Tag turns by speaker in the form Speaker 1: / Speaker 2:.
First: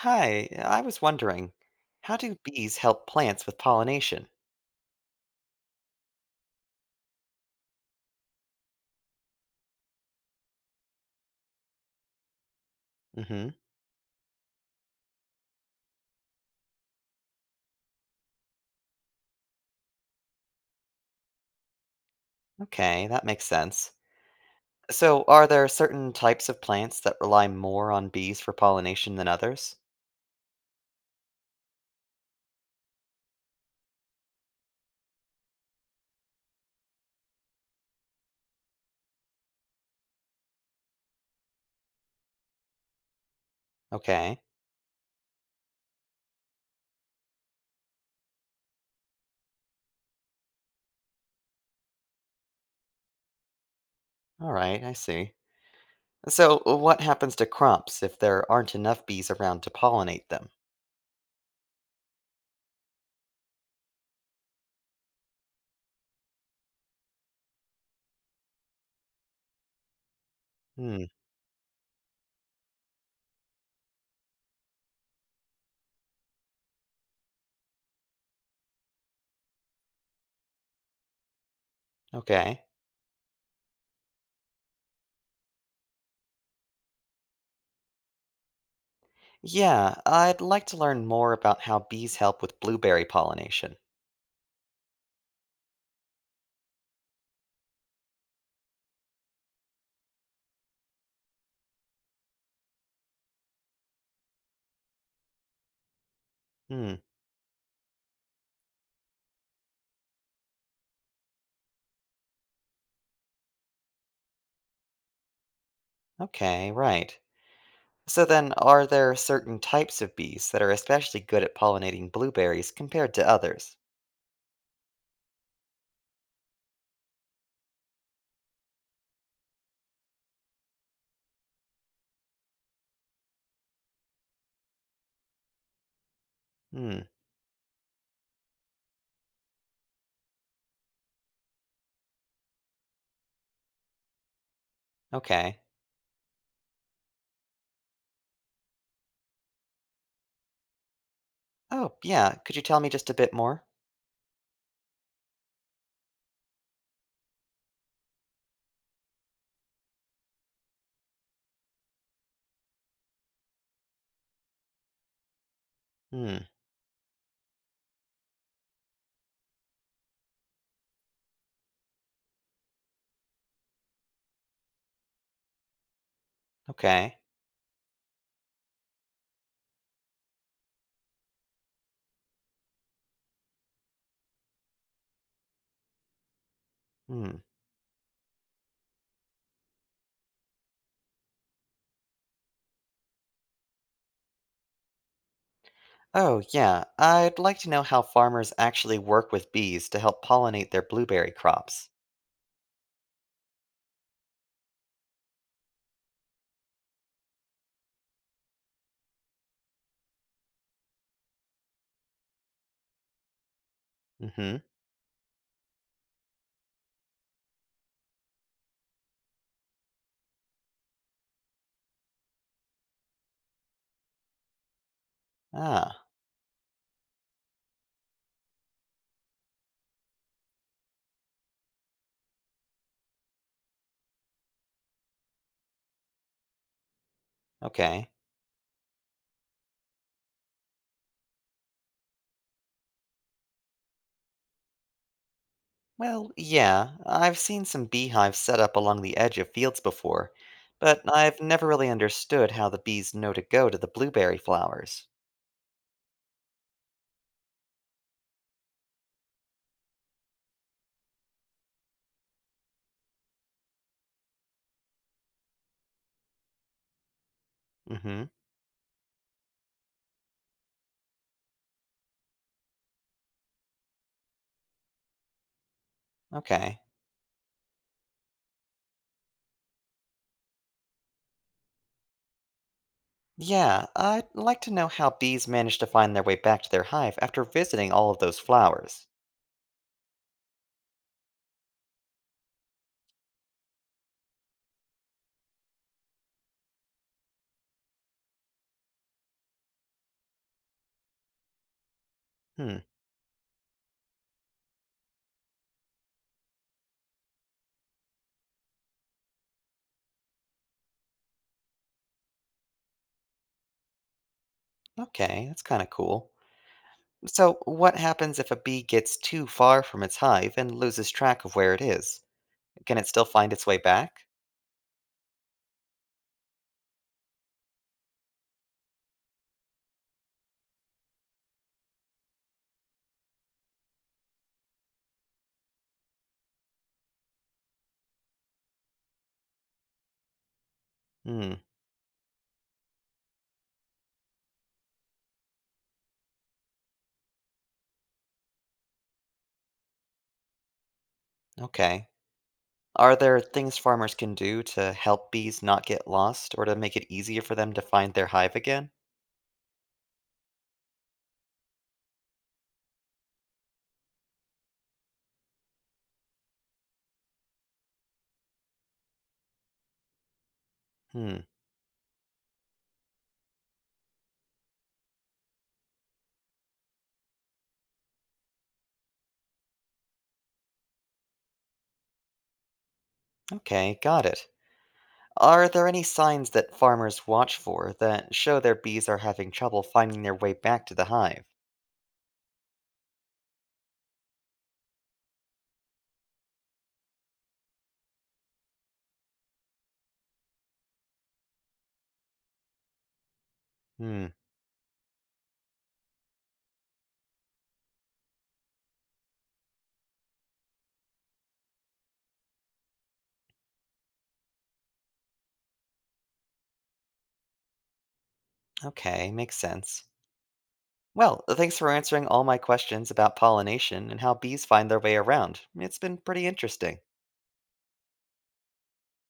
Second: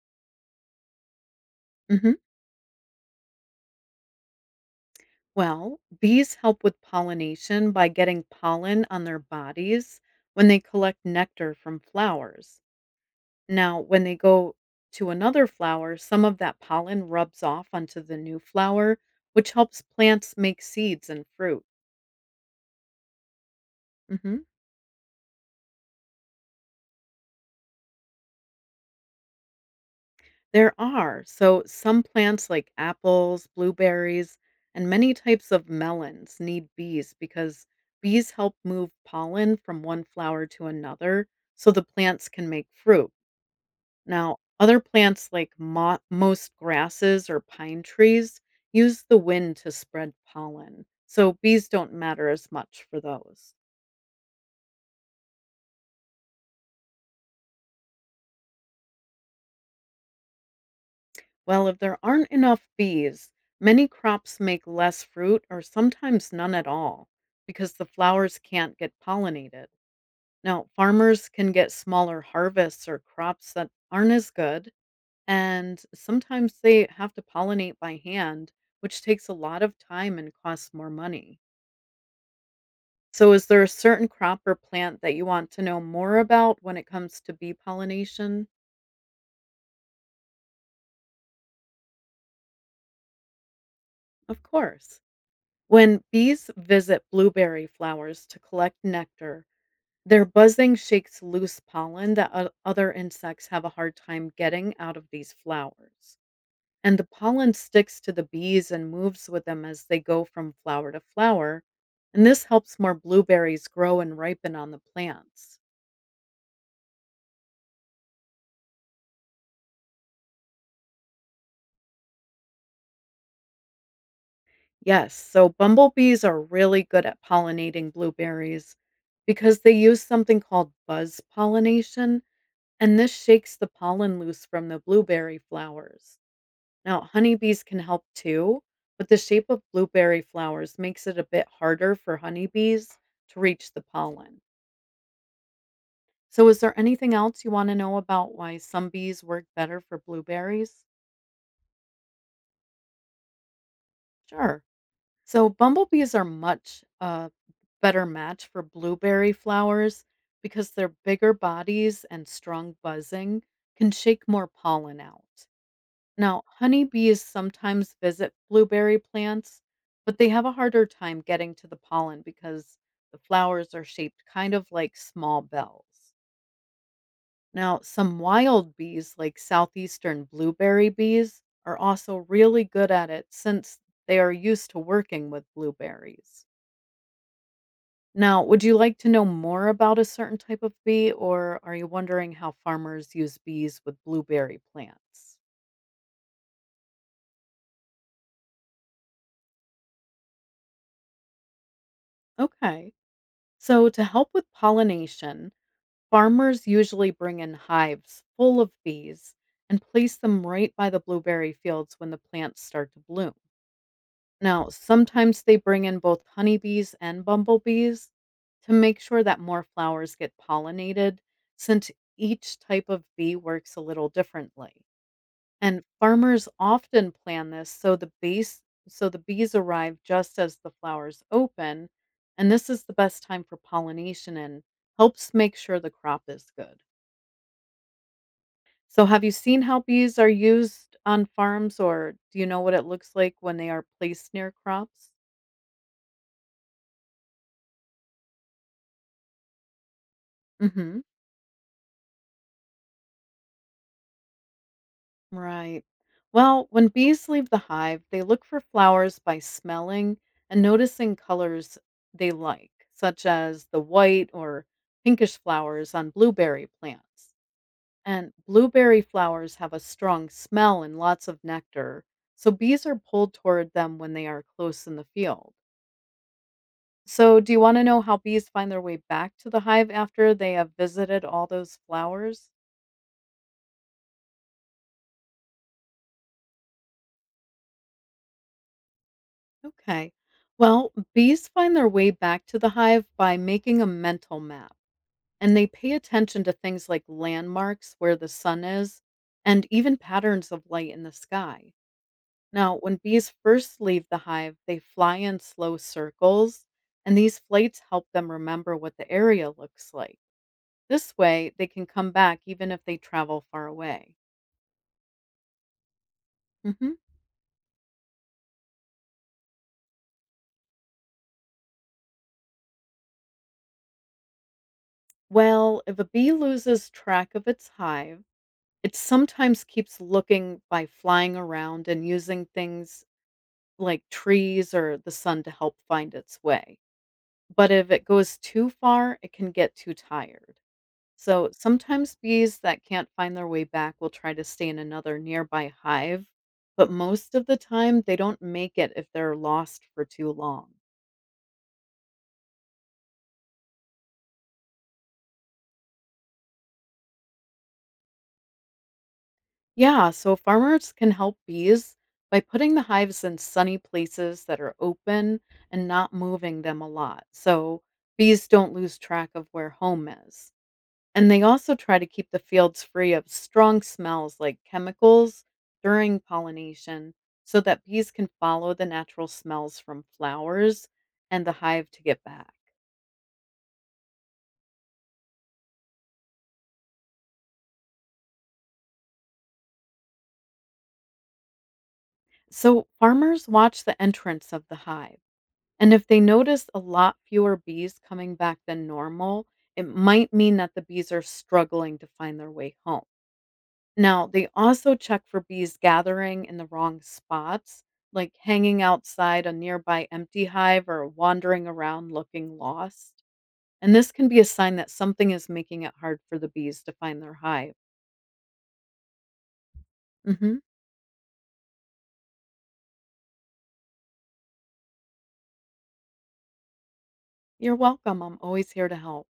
Speaker 1: Hi, I was wondering,
Speaker 2: hmm
Speaker 1: how do bees help plants with pollination?
Speaker 2: Well, bees help with pollination by getting pollen on their bodies when they collect nectar from flowers.
Speaker 1: Hmm.
Speaker 2: Now, when they go to another flower, some of that pollen rubs off onto the new flower, which helps plants make seeds and fruit.
Speaker 1: Okay, that makes sense.
Speaker 2: hmm
Speaker 1: So, are there certain types of plants that rely more on bees for pollination than others?
Speaker 2: There are, so some plants like apples, blueberries, and many types of melons need bees because bees help move pollen from one flower to another so the plants can make fruit. Now,
Speaker 1: Okay,
Speaker 2: other plants like most grasses or pine trees use the wind to spread pollen, so bees don't matter as much for those.
Speaker 1: all right, I see. So, what happens to crops if there aren't enough bees around to pollinate them?
Speaker 2: Well, if there aren't enough bees, many crops make less fruit or sometimes none at all because the flowers can't get pollinated. Now,
Speaker 1: Hmm,
Speaker 2: farmers can get smaller harvests or crops that aren't as good, and sometimes they have to pollinate by hand, which takes a lot of time and costs more money.
Speaker 1: okay.
Speaker 2: So, is there a certain crop or plant that you want to know more about when it comes to bee pollination?
Speaker 1: Yeah, I'd like to learn more about how bees help with blueberry pollination.
Speaker 2: Of course. When bees visit blueberry flowers to collect nectar, their buzzing shakes loose pollen that other insects have a hard time getting out of these flowers.
Speaker 1: Hmm,
Speaker 2: And the pollen sticks to the bees and moves with them as they go from flower to flower. And this helps more blueberries grow and ripen on the plants.
Speaker 1: okay, right. So then, are there certain types of bees that are especially good at pollinating blueberries compared to others?
Speaker 2: Yes, so bumblebees are really good at pollinating blueberries because they use something called buzz pollination, and this shakes the pollen loose from the blueberry flowers. Now,
Speaker 1: Hmm,
Speaker 2: honeybees can help too, but the shape of blueberry flowers makes it a bit harder for honeybees to reach the pollen.
Speaker 1: okay.
Speaker 2: So, is there anything else you want to know about why some bees work better for blueberries?
Speaker 1: Oh, yeah, could you tell me just a bit more?
Speaker 2: Sure. So bumblebees are much better match for blueberry flowers because their bigger bodies and strong buzzing can shake more pollen out. Now,
Speaker 1: Hmm,
Speaker 2: honeybees sometimes visit blueberry plants, but they have a harder time getting to the pollen because the flowers are shaped kind of like small bells.
Speaker 1: okay.
Speaker 2: Now, some wild bees, like southeastern blueberry bees, are also really good at it since they are used to working with blueberries.
Speaker 1: Hmm.
Speaker 2: Now, would you like to know more about a certain type of bee, or are you wondering how farmers use bees with blueberry plants?
Speaker 1: Oh, yeah, I'd like to know how farmers actually work with bees to help pollinate their blueberry crops.
Speaker 2: Okay, so to help with pollination, farmers usually bring in hives full of bees and place them right by the blueberry fields when the plants start to bloom.
Speaker 1: Mm-hmm.
Speaker 2: Now, sometimes they bring in both honeybees and bumblebees to make sure that more flowers get pollinated, since each type of bee works a little differently. And
Speaker 1: Ah,
Speaker 2: farmers often plan this so the bees arrive just as the flowers open, and this is the best time for pollination and helps make sure the crop is good.
Speaker 1: okay.
Speaker 2: So have you seen how bees are used on farms or do you know what it looks like when they are placed near crops?
Speaker 1: Well, yeah, I've seen some beehives set up along the edge of fields before, but
Speaker 2: Mhm.
Speaker 1: I've never really understood how the bees know to go to the blueberry flowers.
Speaker 2: Right. Well, when bees leave the hive, they look for flowers by smelling and noticing colors they like, such as the white or pinkish flowers on blueberry plants.
Speaker 1: Mm-hmm.
Speaker 2: And blueberry flowers have a strong smell and lots of nectar, so bees are pulled toward them when they are close in the field.
Speaker 1: Okay.
Speaker 2: So, do you want to know how bees find their way back to the hive after they have visited all those flowers?
Speaker 1: Yeah, I'd like to know how bees manage to find their way back to their hive after visiting all of those flowers.
Speaker 2: Okay. Well, bees find their way back to the hive by making a mental map, and they pay attention to things like landmarks where the sun is and even patterns of light in the sky. Now,
Speaker 1: Hmm,
Speaker 2: when bees first leave the hive, they fly in slow circles, and these flights help them remember what the area looks like. This way, they can come back even if they travel far away.
Speaker 1: okay, that's kind of cool.
Speaker 2: Mhm.
Speaker 1: So, what happens if a bee gets too far from its hive and loses track of where it is? Can it still find its way back?
Speaker 2: Well, if a bee loses track of its hive, it sometimes keeps looking by flying around and using things like trees or the sun to help find its way. But if it goes too far, it can get too tired. So
Speaker 1: Hmm,
Speaker 2: sometimes bees that can't find their way back will try to stay in another nearby hive, but most of the time they don't make it if they're lost for too long.
Speaker 1: okay. Are there things farmers can do to help bees not get lost or to make it easier for them to find their hive again?
Speaker 2: Yeah, so farmers can help bees by putting the hives in sunny places that are open and not moving them a lot. So bees don't lose track of where home is. And they
Speaker 1: Hmm,
Speaker 2: also try to keep the fields free of strong smells like chemicals during pollination so that bees can follow the natural smells from flowers and the hive to get back.
Speaker 1: okay, got it. Are there any signs that farmers watch for that show their bees are having trouble finding their way back to the hive?
Speaker 2: So farmers watch the entrance of the hive, and if they notice a lot fewer bees coming back than normal, it might mean that the bees are struggling to find their way home. Now,
Speaker 1: Hmm,
Speaker 2: they also check for bees gathering in the wrong spots, like hanging outside a nearby empty hive or wandering around looking lost. And this can be a sign that something is making it hard for the bees to find their hive.
Speaker 1: okay, makes sense.
Speaker 2: hmm
Speaker 1: Well, thanks for answering all my questions about pollination and how bees find their way around. It's been pretty interesting.
Speaker 2: You're welcome. I'm always here to help.